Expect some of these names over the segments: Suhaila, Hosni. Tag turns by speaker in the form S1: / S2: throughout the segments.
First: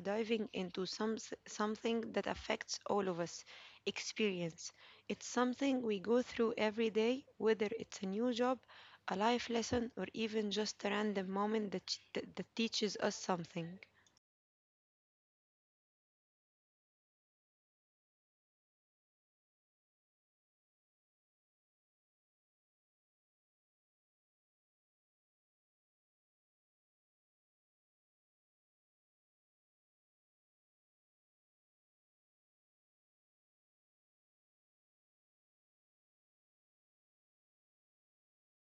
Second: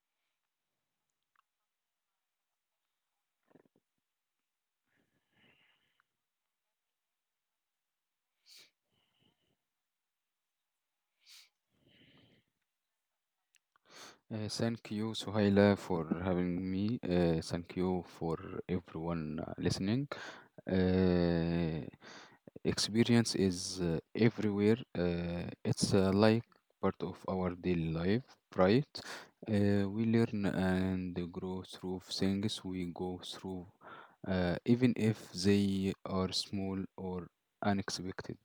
S1: diving into something that affects all of us, experience. It's something we go through every day, whether it's a new job, a life lesson, or even just a random moment that teaches us something.
S2: Thank you, Suhaila, for having me. Thank you for everyone listening. Uh, Experience is everywhere. It's like part of our daily life, right? We learn and grow through things we go through, even if they are small or unexpected.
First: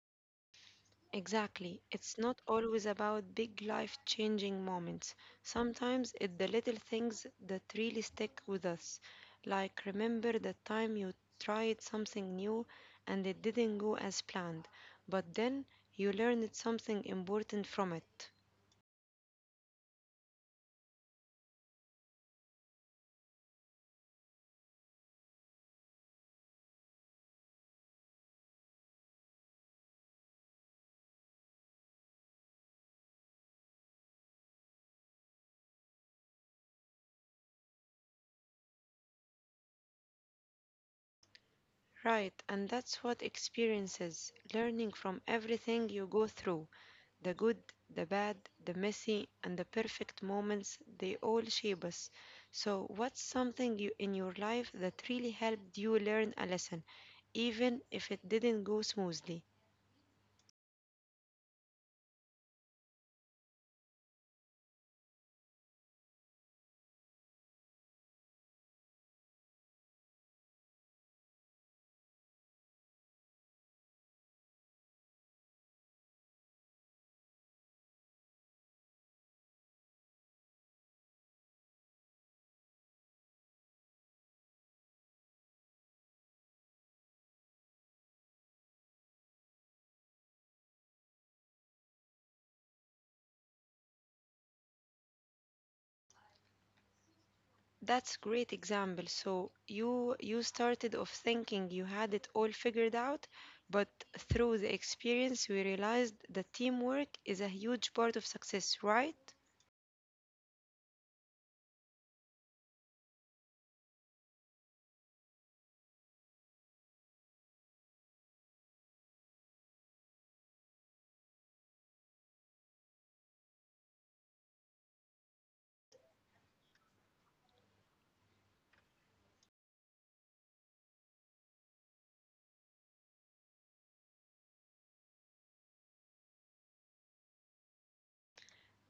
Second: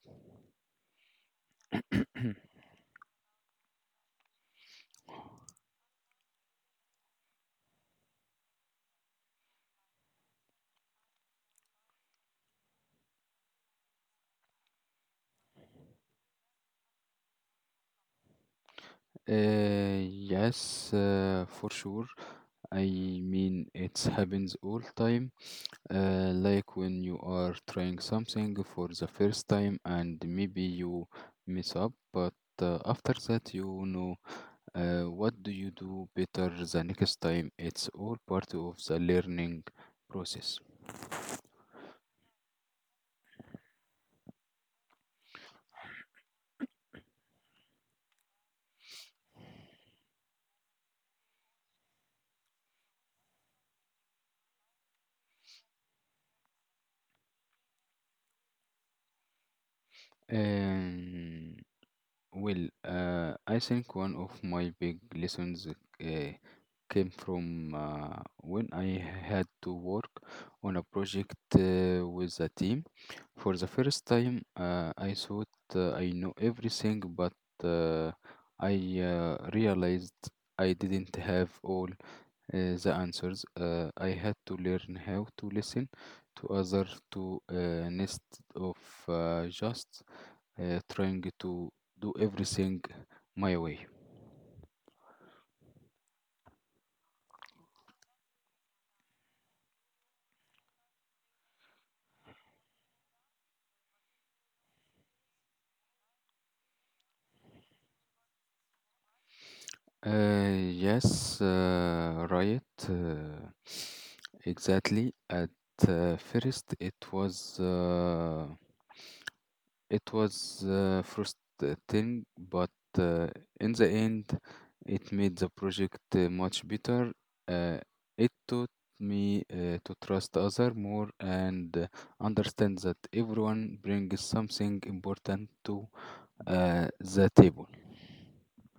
S1: Exactly. It's not always about big life changing moments. Sometimes it's the little things that really stick with us. Like remember the time you tried something new and it didn't go as planned, but then you learned something important from it.
S2: Yes, for sure. I mean, it happens all time. Like when you are trying something for the first time and maybe you mess up, but after that, you know, what do you do better the next time? It's all part of the learning process.
S1: Right, and that's what experiences, learning from everything you go through the good, the bad, the messy, and the perfect moments, they all shape us. So, what's something you, in your life that really helped you learn a lesson, even if it didn't go smoothly?
S2: Um, Well, I think one of my big lessons came from when I had to work on a project with a team. For the first time, I thought I know everything, but uh, I realized I didn't have all the answers. I had to learn how to listen to others to instead of just trying to do everything my way.
S1: That's great example. So you started off thinking you had it all figured out, but through the experience we realized that teamwork is a huge part of success, right?
S2: Yes, right. uh, exactly. At first, it was frustrating, but uh, in the end, it made the project much better. Uh, it taught me to trust other more and understand that everyone brings something important to the table.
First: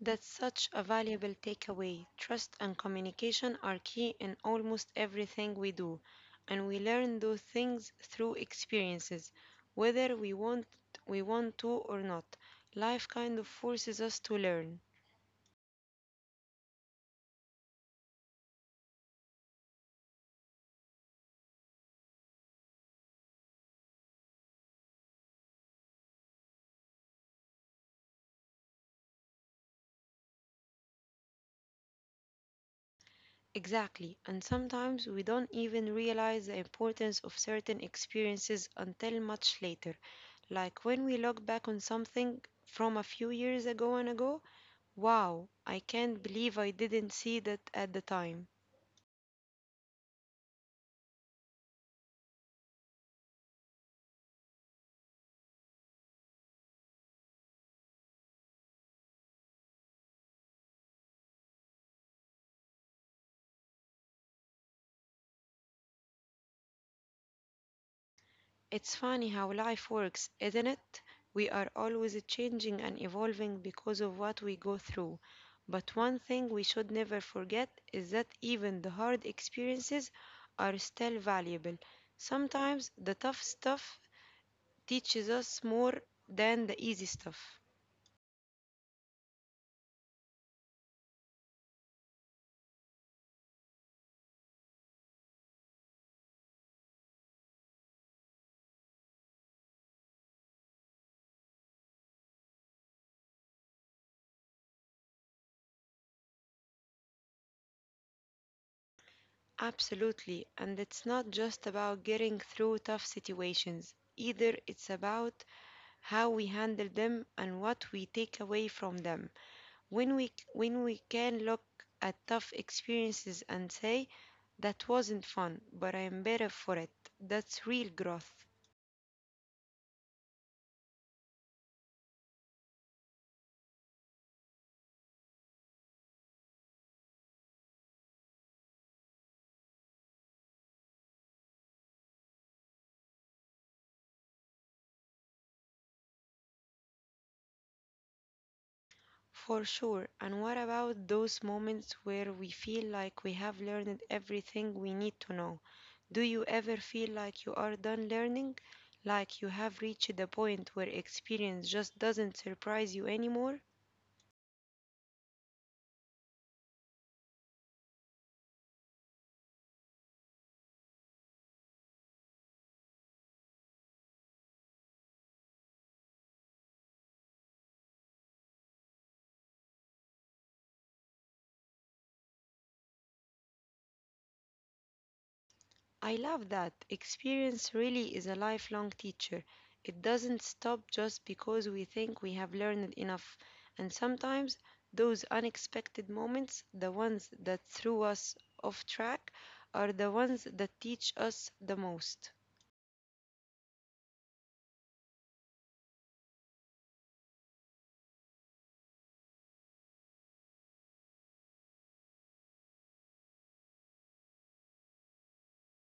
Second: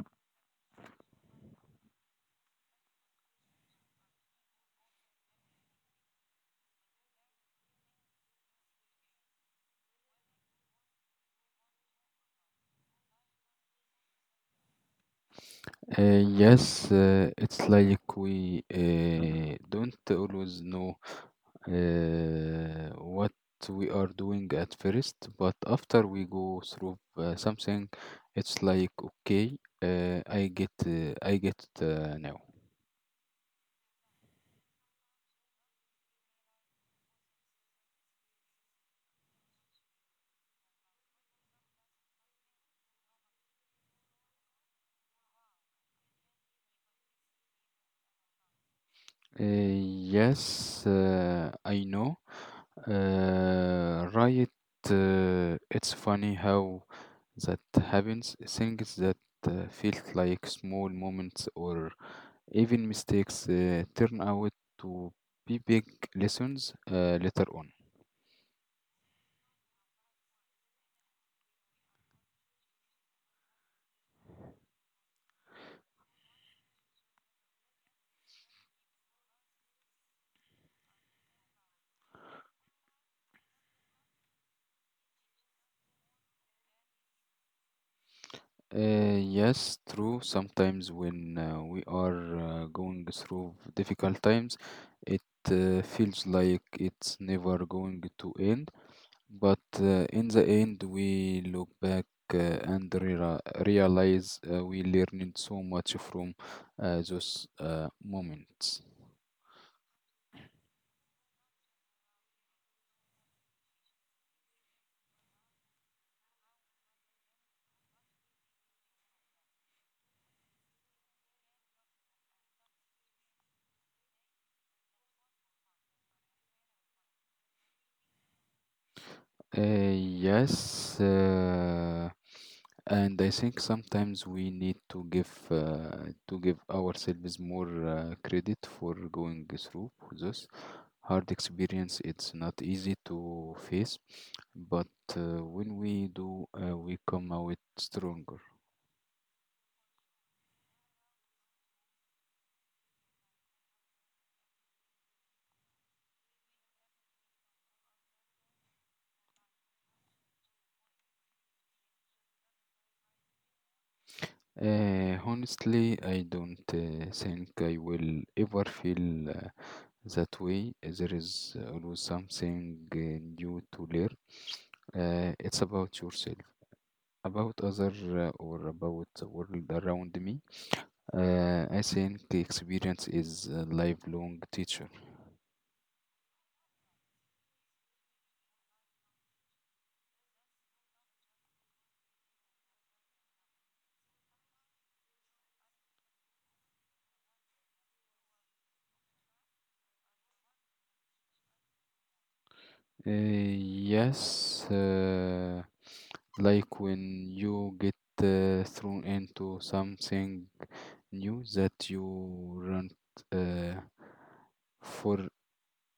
S1: That's such a valuable takeaway. Trust and communication are key in almost everything we do, and we learn those things through experiences, whether we want to or not. Life kind of forces us to learn.
S2: Yes, it's like we don't always know what we are doing at first, but after we go through something, it's like okay, I get it now.
S1: Exactly, and sometimes we don't even realize the importance of certain experiences until much later. Like when we look back on something from a few years ago, wow, I can't believe I didn't see that at the time.
S2: Yes, I know. Right, it's funny how that happens. Things that felt like small moments or even mistakes turn out to be big lessons later on.
S1: It's funny how life works, isn't it? We are always changing and evolving because of what we go through. But one thing we should never forget is that even the hard experiences are still valuable. Sometimes the tough stuff teaches us more than the easy stuff.
S2: Yes, true. Sometimes when we are going through difficult times, it feels like it's never going to end. But in the end, we look back uh, and realize we learned so much from those moments.
S1: Absolutely, and it's not just about getting through tough situations. Either it's about how we handle them and what we take away from them. When we can look at tough experiences and say that wasn't fun but I am better for it, that's real growth.
S2: Yes, and I think sometimes we need to give to give ourselves more credit for going through this hard experience. It's not easy to face, but when we do, we come out stronger.
S1: For sure, and what about those moments where we feel like we have learned everything we need to know? Do you ever feel like you are done learning, like you have reached the point where experience just doesn't surprise you anymore?
S2: Honestly, I don't think I will ever feel. That way, there is always something new to learn. It's about yourself, about other, or about the world around me. I think experience is a lifelong teacher.
S1: I love that. Experience really is a lifelong teacher. It doesn't stop just because we think we have learned enough. And sometimes those unexpected moments, the ones that threw us off track, are the ones that teach us the most.
S2: Yes, like when you get thrown into something new that you run uh, for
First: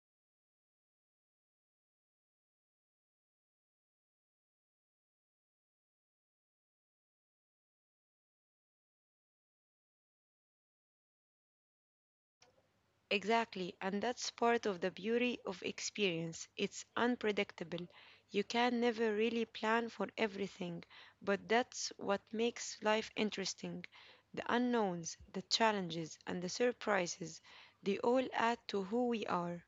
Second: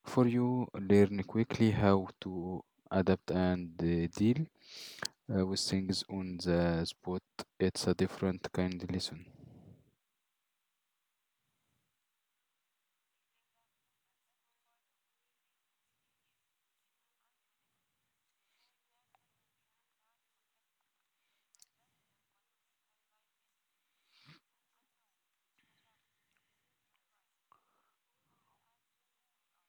S2: for you, learn quickly how to adapt and deal with things on the spot. It's a different kind of lesson.
S1: Exactly, and that's part of the beauty of experience. It's unpredictable. You can never really plan for everything, but that's what makes life interesting. The unknowns, the challenges, and the surprises, they all add to who we are.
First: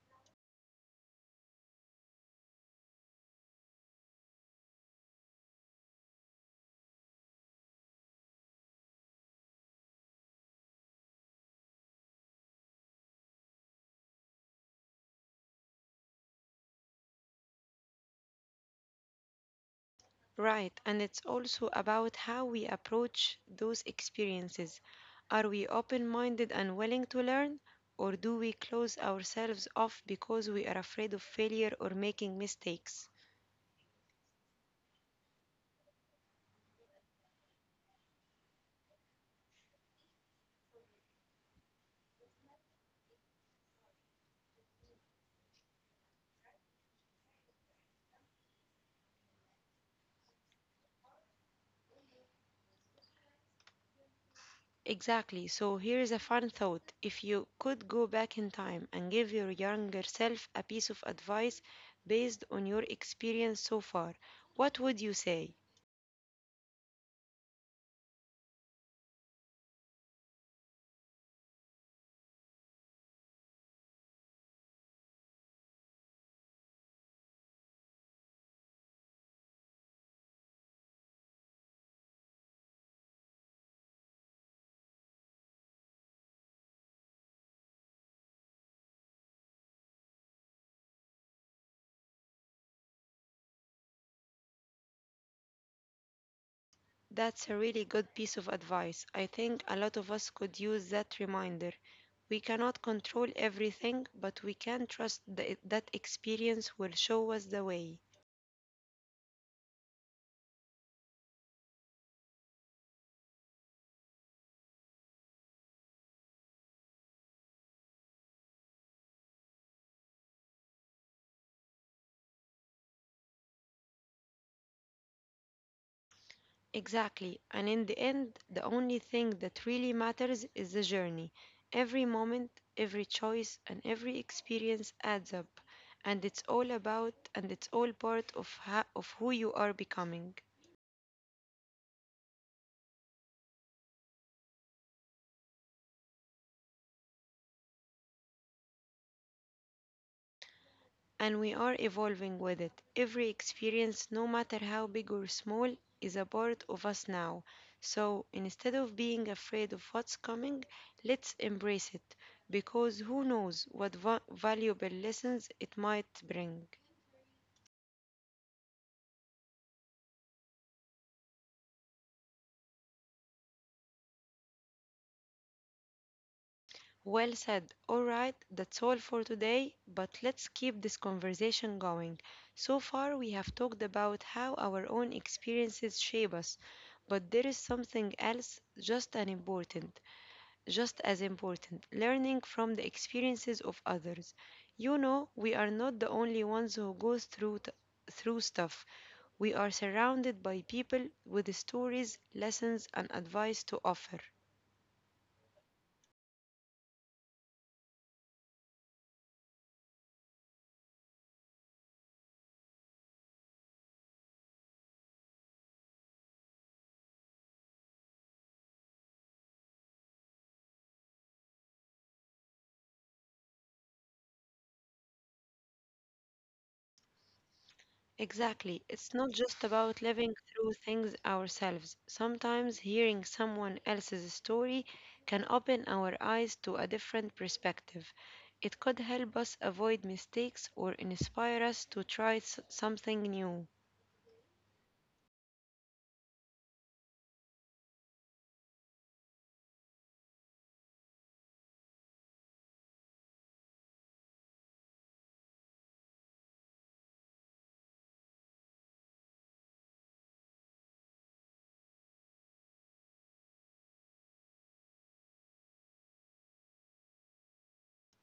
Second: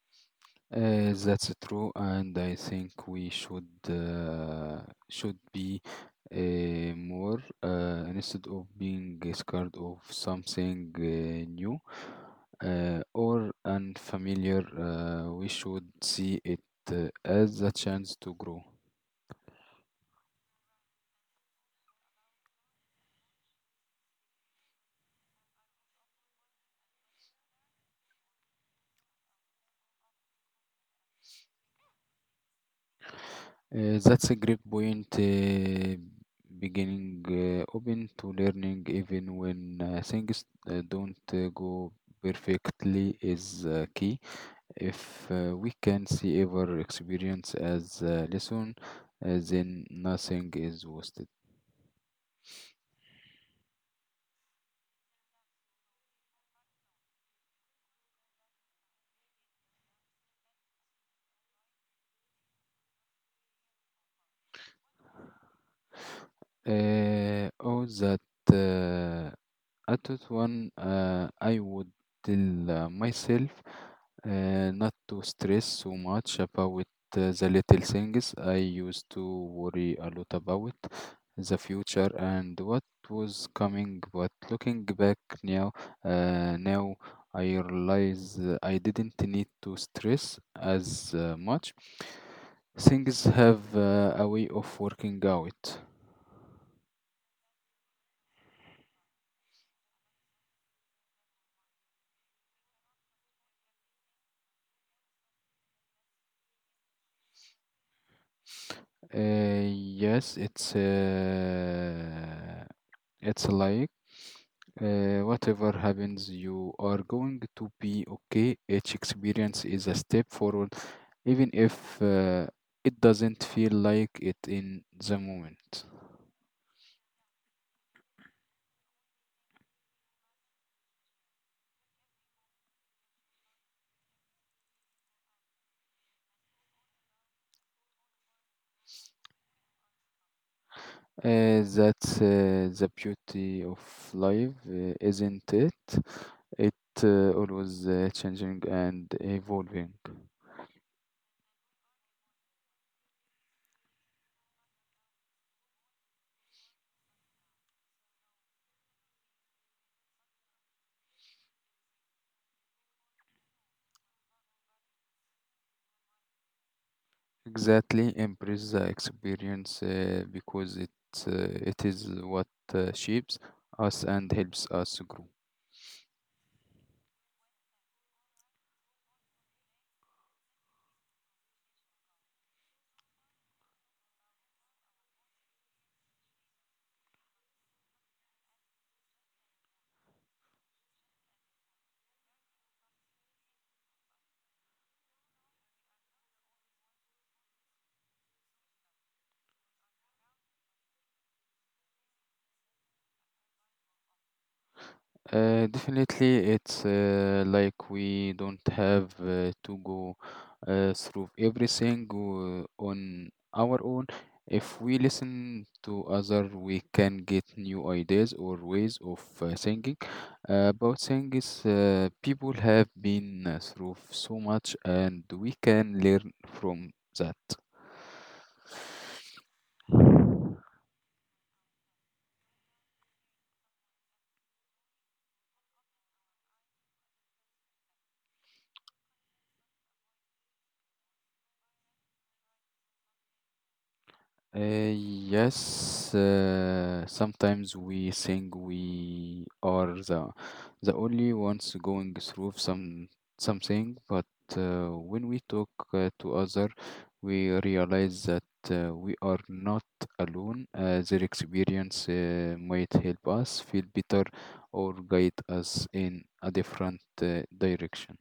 S2: That's true, and I think we should be more instead of being scared of something new or unfamiliar. We should see it as a chance to grow.
S1: Right, and it's also about how we approach those experiences. Are we open minded and willing to learn, or do we close ourselves off because we are afraid of failure or making mistakes?
S2: That's a great point. Beginning open to learning, even when things don't go perfectly, is key. If we can see our experience as a lesson, then nothing is wasted.
S1: Exactly. So here is a fun thought. If you could go back in time and give your younger self a piece of advice based on your experience so far, what would you say?
S2: All that. Uh, I thought one, I would tell myself not to stress so much about the little things I used to worry a lot about, the future and what was coming. But looking back now, now I realize I didn't need to stress as much. Things have a way of working out.
S1: That's a really good piece of advice. I think a lot of us could use that reminder. We cannot control everything, but we can trust that experience will show us the way.
S2: Yes, it's like whatever happens, you are going to be okay. Each experience is a step forward, even if it doesn't feel like it in the moment.
S1: Exactly. And in the end, the only thing that really matters is the journey. Every moment, every choice, and every experience adds up. And it's all part of, of who you are becoming.
S2: That's the beauty of life, isn't it? It always changing and evolving.
S1: And we are evolving with it. Every experience, no matter how big or small, is a part of us now. So instead of being afraid of what's coming, let's embrace it. Because who knows what valuable lessons it might bring.
S2: Exactly, embrace the experience because it is what shapes us and helps us grow.
S1: Well said. All right, that's all for today, but let's keep this conversation going. So far, we have talked about how our own experiences shape us, but there is something else just as important, learning from the experiences of others. You know, we are not the only ones who go through through stuff. We are surrounded by people with stories, lessons, and advice to offer.
S2: Definitely, it's like we don't have to go through everything on our own. If we listen to other, we can get new ideas or ways of thinking about things. People have been through so much, and we can learn from that.
S1: Exactly. It's not just about living through things ourselves. Sometimes hearing someone else's story can open our eyes to a different perspective. It could help us avoid mistakes or inspire us to try something new.
S2: Yes, sometimes we think we are the only ones going through something, but when we talk to other, we realize that we are not alone. Their experience might help us feel better or guide us in a different direction.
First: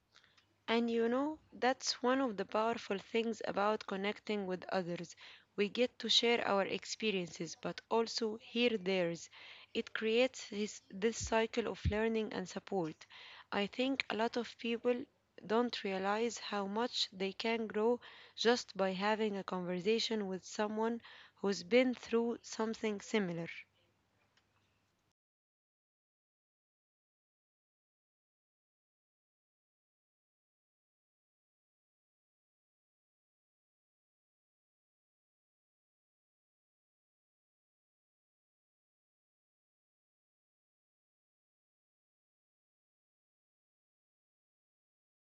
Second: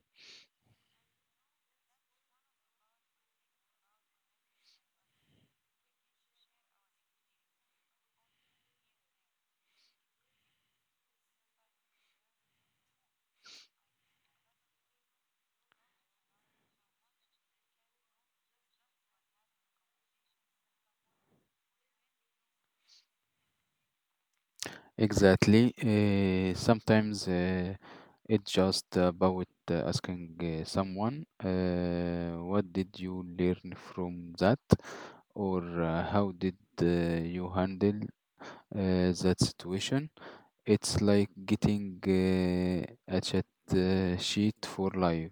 S1: And you know, that's one of the powerful things about connecting with others. We get to share our experiences, but also hear theirs. It creates this cycle of learning and support. I think a lot of people don't realize how much they can grow just by having a conversation with someone who's been through something similar.
S2: Exactly. Sometimes it's just about asking someone, what did you learn from that? Or how did you handle that situation? It's like getting a chat sheet for life.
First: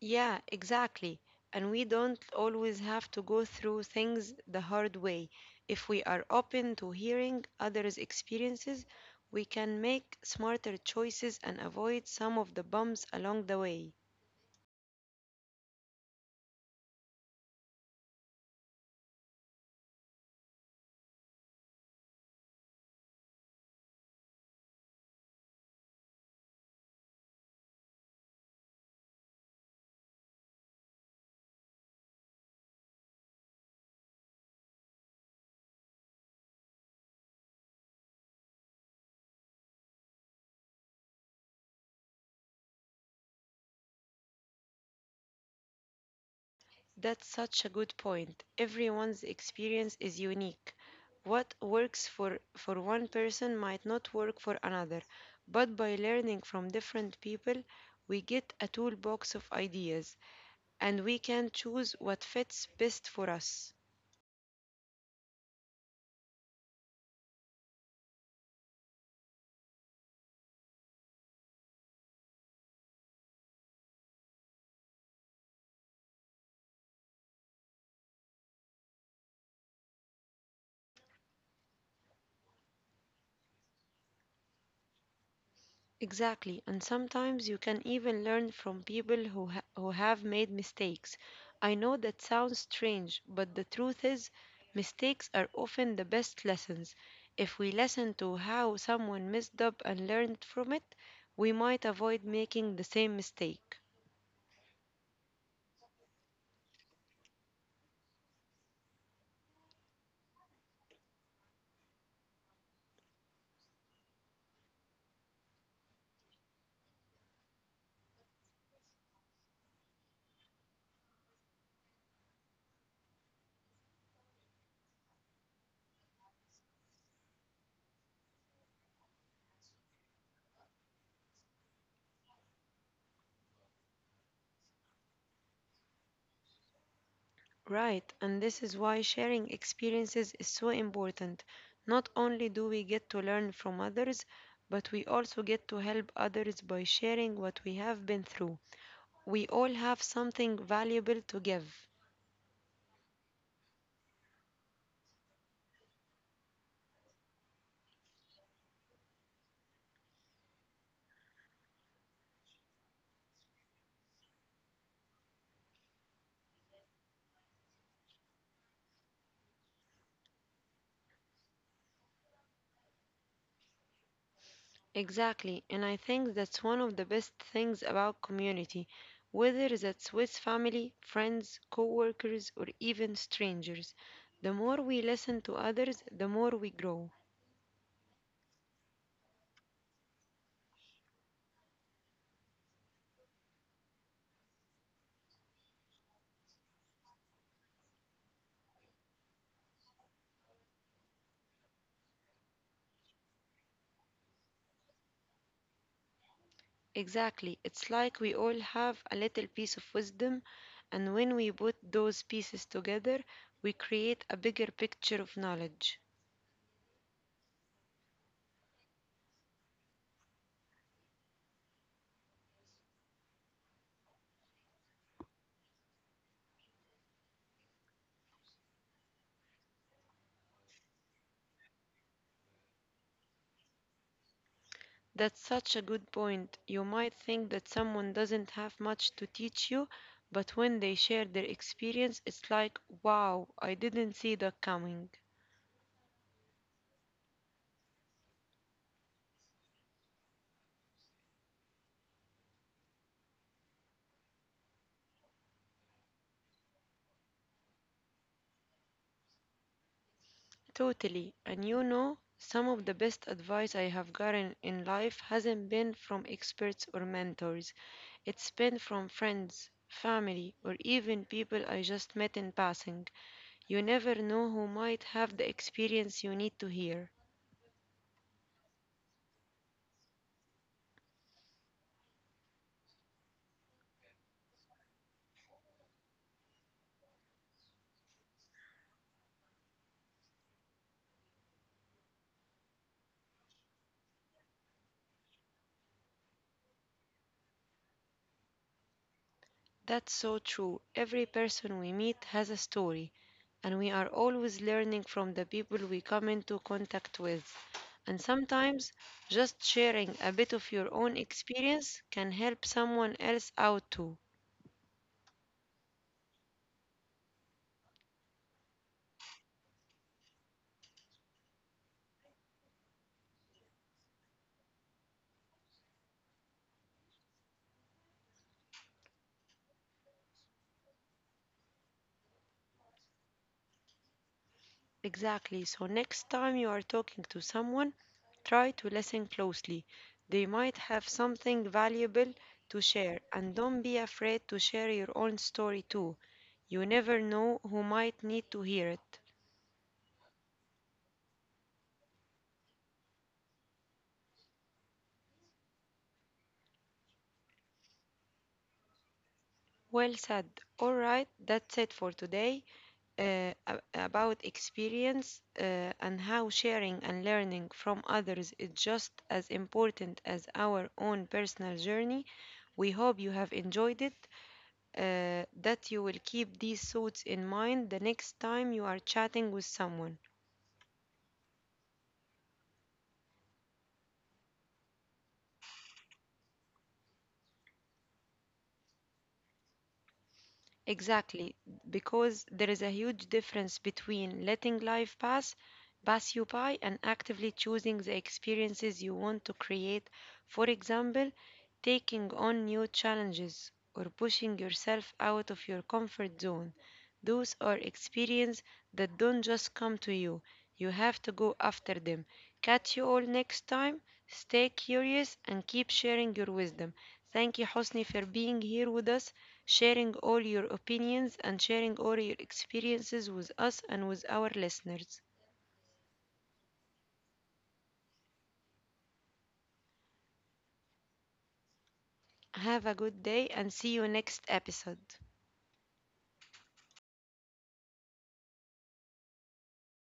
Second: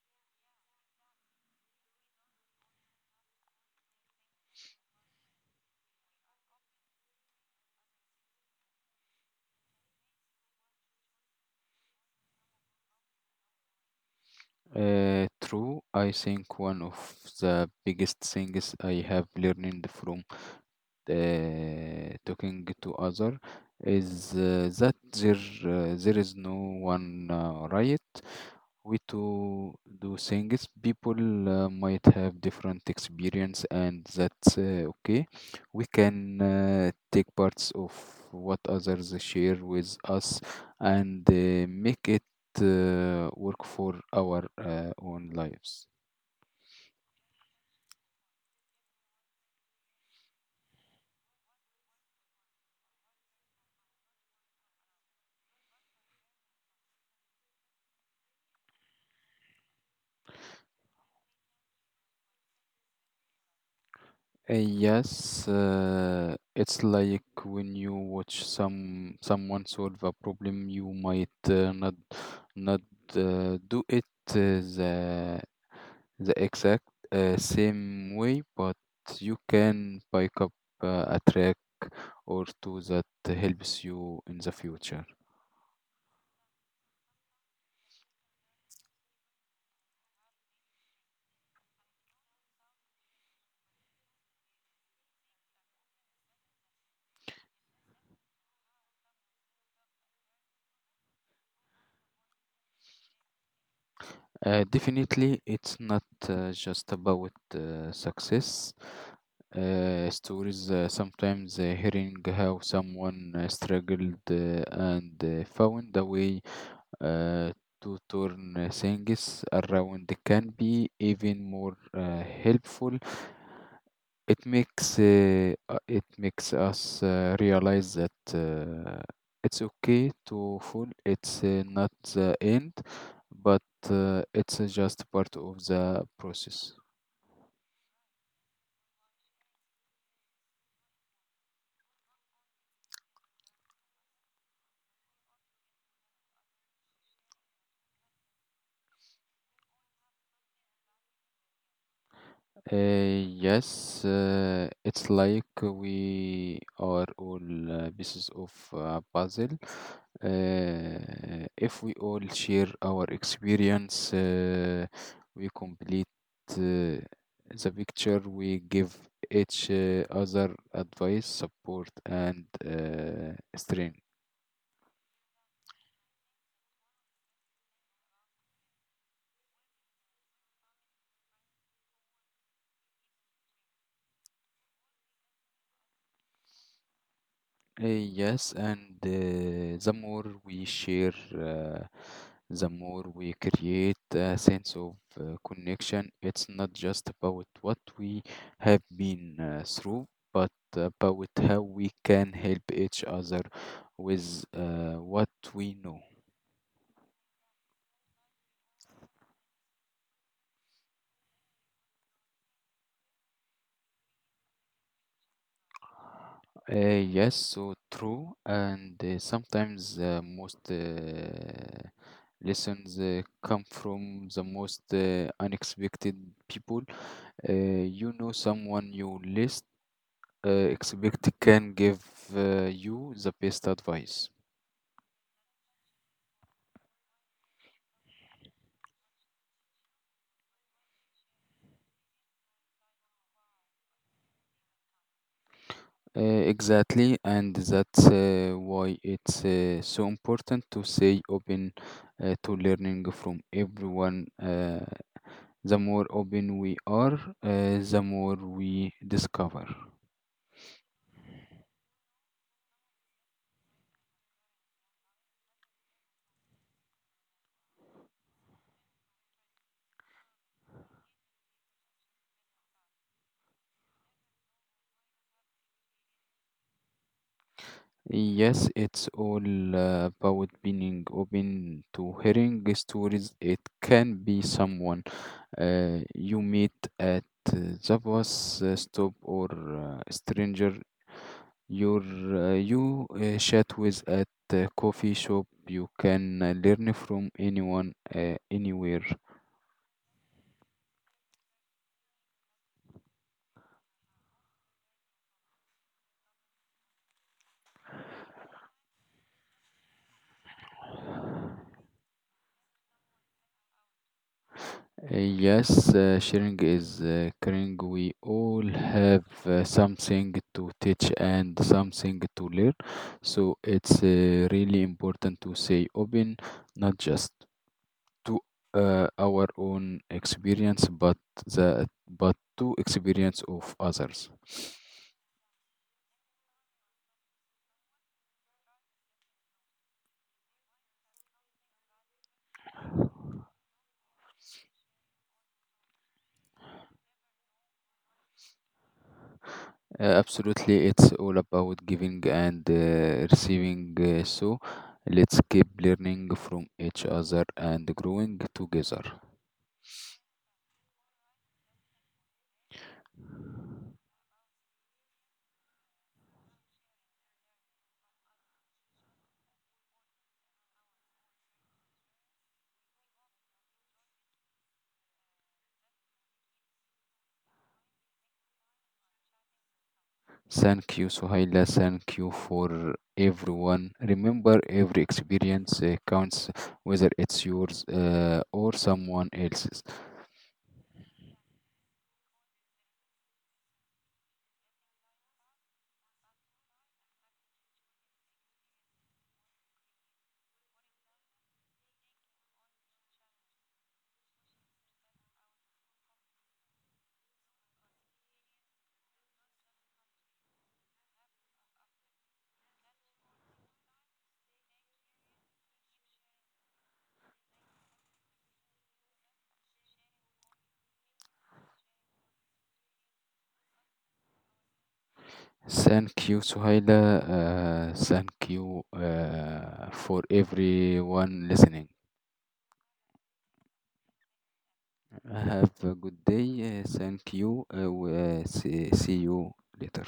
S1: Yeah, exactly. And we don't always have to go through things the hard way. If we are open to hearing others' experiences, we can make smarter choices and avoid some of the bumps along the way.
S2: True, I think one of the biggest things I have learned from talking to other is that there is no one right way to do things. People might have different experience, and that's okay. We can take parts of what others share with us and make it work for our own lives.
S1: That's such a good point. Everyone's experience is unique. What works for one person might not work for another, but by learning from different people, we get a toolbox of ideas, and we can choose what fits best for us.
S2: Yes, it's like when you watch someone solve a problem, you might not do it the the exact same way, but you can pick up a track or two that helps you in the future.
S1: Exactly, and sometimes you can even learn from people who have made mistakes. I know that sounds strange, but the truth is, mistakes are often the best lessons. If we listen to how someone messed up and learned from it, we might avoid making the same mistake.
S2: Definitely, it's not just about success. Stories, sometimes hearing how someone struggled and found a way uh, to turn things around can be even more helpful. It makes us realize that it's okay to fall. It's not the end, but it's just part of the process.
S1: Right, and this is why sharing experiences is so important. Not only do we get to learn from others, but we also get to help others by sharing what we have been through. We all have something valuable to give.
S2: Yes, it's like we are all pieces of a puzzle. If we all share our experience, we complete uh, the picture. We give each other advice, support, and strength.
S1: Exactly, and I think that's one of the best things about community, whether that's with family, friends, coworkers, or even strangers. The more we listen to others, the more we grow.
S2: Yes, and the more we share, the more we create a sense of connection. It's not just about what we have been through, but about how we can help each other with what we know.
S1: Exactly. It's like we all have a little piece of wisdom, and when we put those pieces together, we create a bigger picture of knowledge.
S2: Yes, so true, and sometimes most lessons come from the most unexpected people. You know, someone you least expect can give you the best advice.
S1: That's such a good point. You might think that someone doesn't have much to teach you, but when they share their experience, it's like, wow, I didn't see that coming.
S2: Uh, exactly, and that's why it's so important to stay open to learning from everyone. The more open we are, the more we discover.
S1: Totally. And you know, some of the best advice I have gotten in life hasn't been from experts or mentors. It's been from friends, family, or even people I just met in passing. You never know who might have the experience you need to hear.
S2: Yes, it's all about being open to hearing stories. It can be someone you meet at uh, the bus stop or stranger your you chat with at a coffee shop. You can learn from anyone anywhere.
S1: That's so true. Every person we meet has a story, and we are always learning from the people we come into contact with. And sometimes just sharing a bit of your own experience can help someone else out too.
S2: Yes, sharing is caring. We all have something to teach and something to learn, so it's really important to say open, not just to our own experience, but the but to experience of others.
S1: Exactly. So, next time you are talking to someone, try to listen closely. They might have something valuable to share, and don't be afraid to share your own story too. You never know who might need to hear it.
S2: Absolutely, it's all about giving and receiving, so let's keep learning from each other and growing together.
S1: Well said. All right, that's it for today, about experience and how sharing and learning from others is just as important as our own personal journey. We hope you have enjoyed it, that you will keep these thoughts in mind the next time you are chatting with someone.
S2: Thank you, Suhaila. Thank you for everyone. Remember, every experience counts, whether it's yours or someone else's.
S1: Exactly, because there is a huge difference between letting life pass you by and actively choosing the experiences you want to create. For example, taking on new challenges or pushing yourself out of your comfort zone. Those are experiences that don't just come to you. You have to go after them. Catch you all next time. Stay curious and keep sharing your wisdom. Thank you, Hosni, for being here with us sharing all your opinions and sharing all your experiences with us and with our listeners.
S2: Thank you, Suhaila. Thank you for everyone listening.
S1: Have a good day and see you next episode.
S2: Have a good day. Thank you. See you later.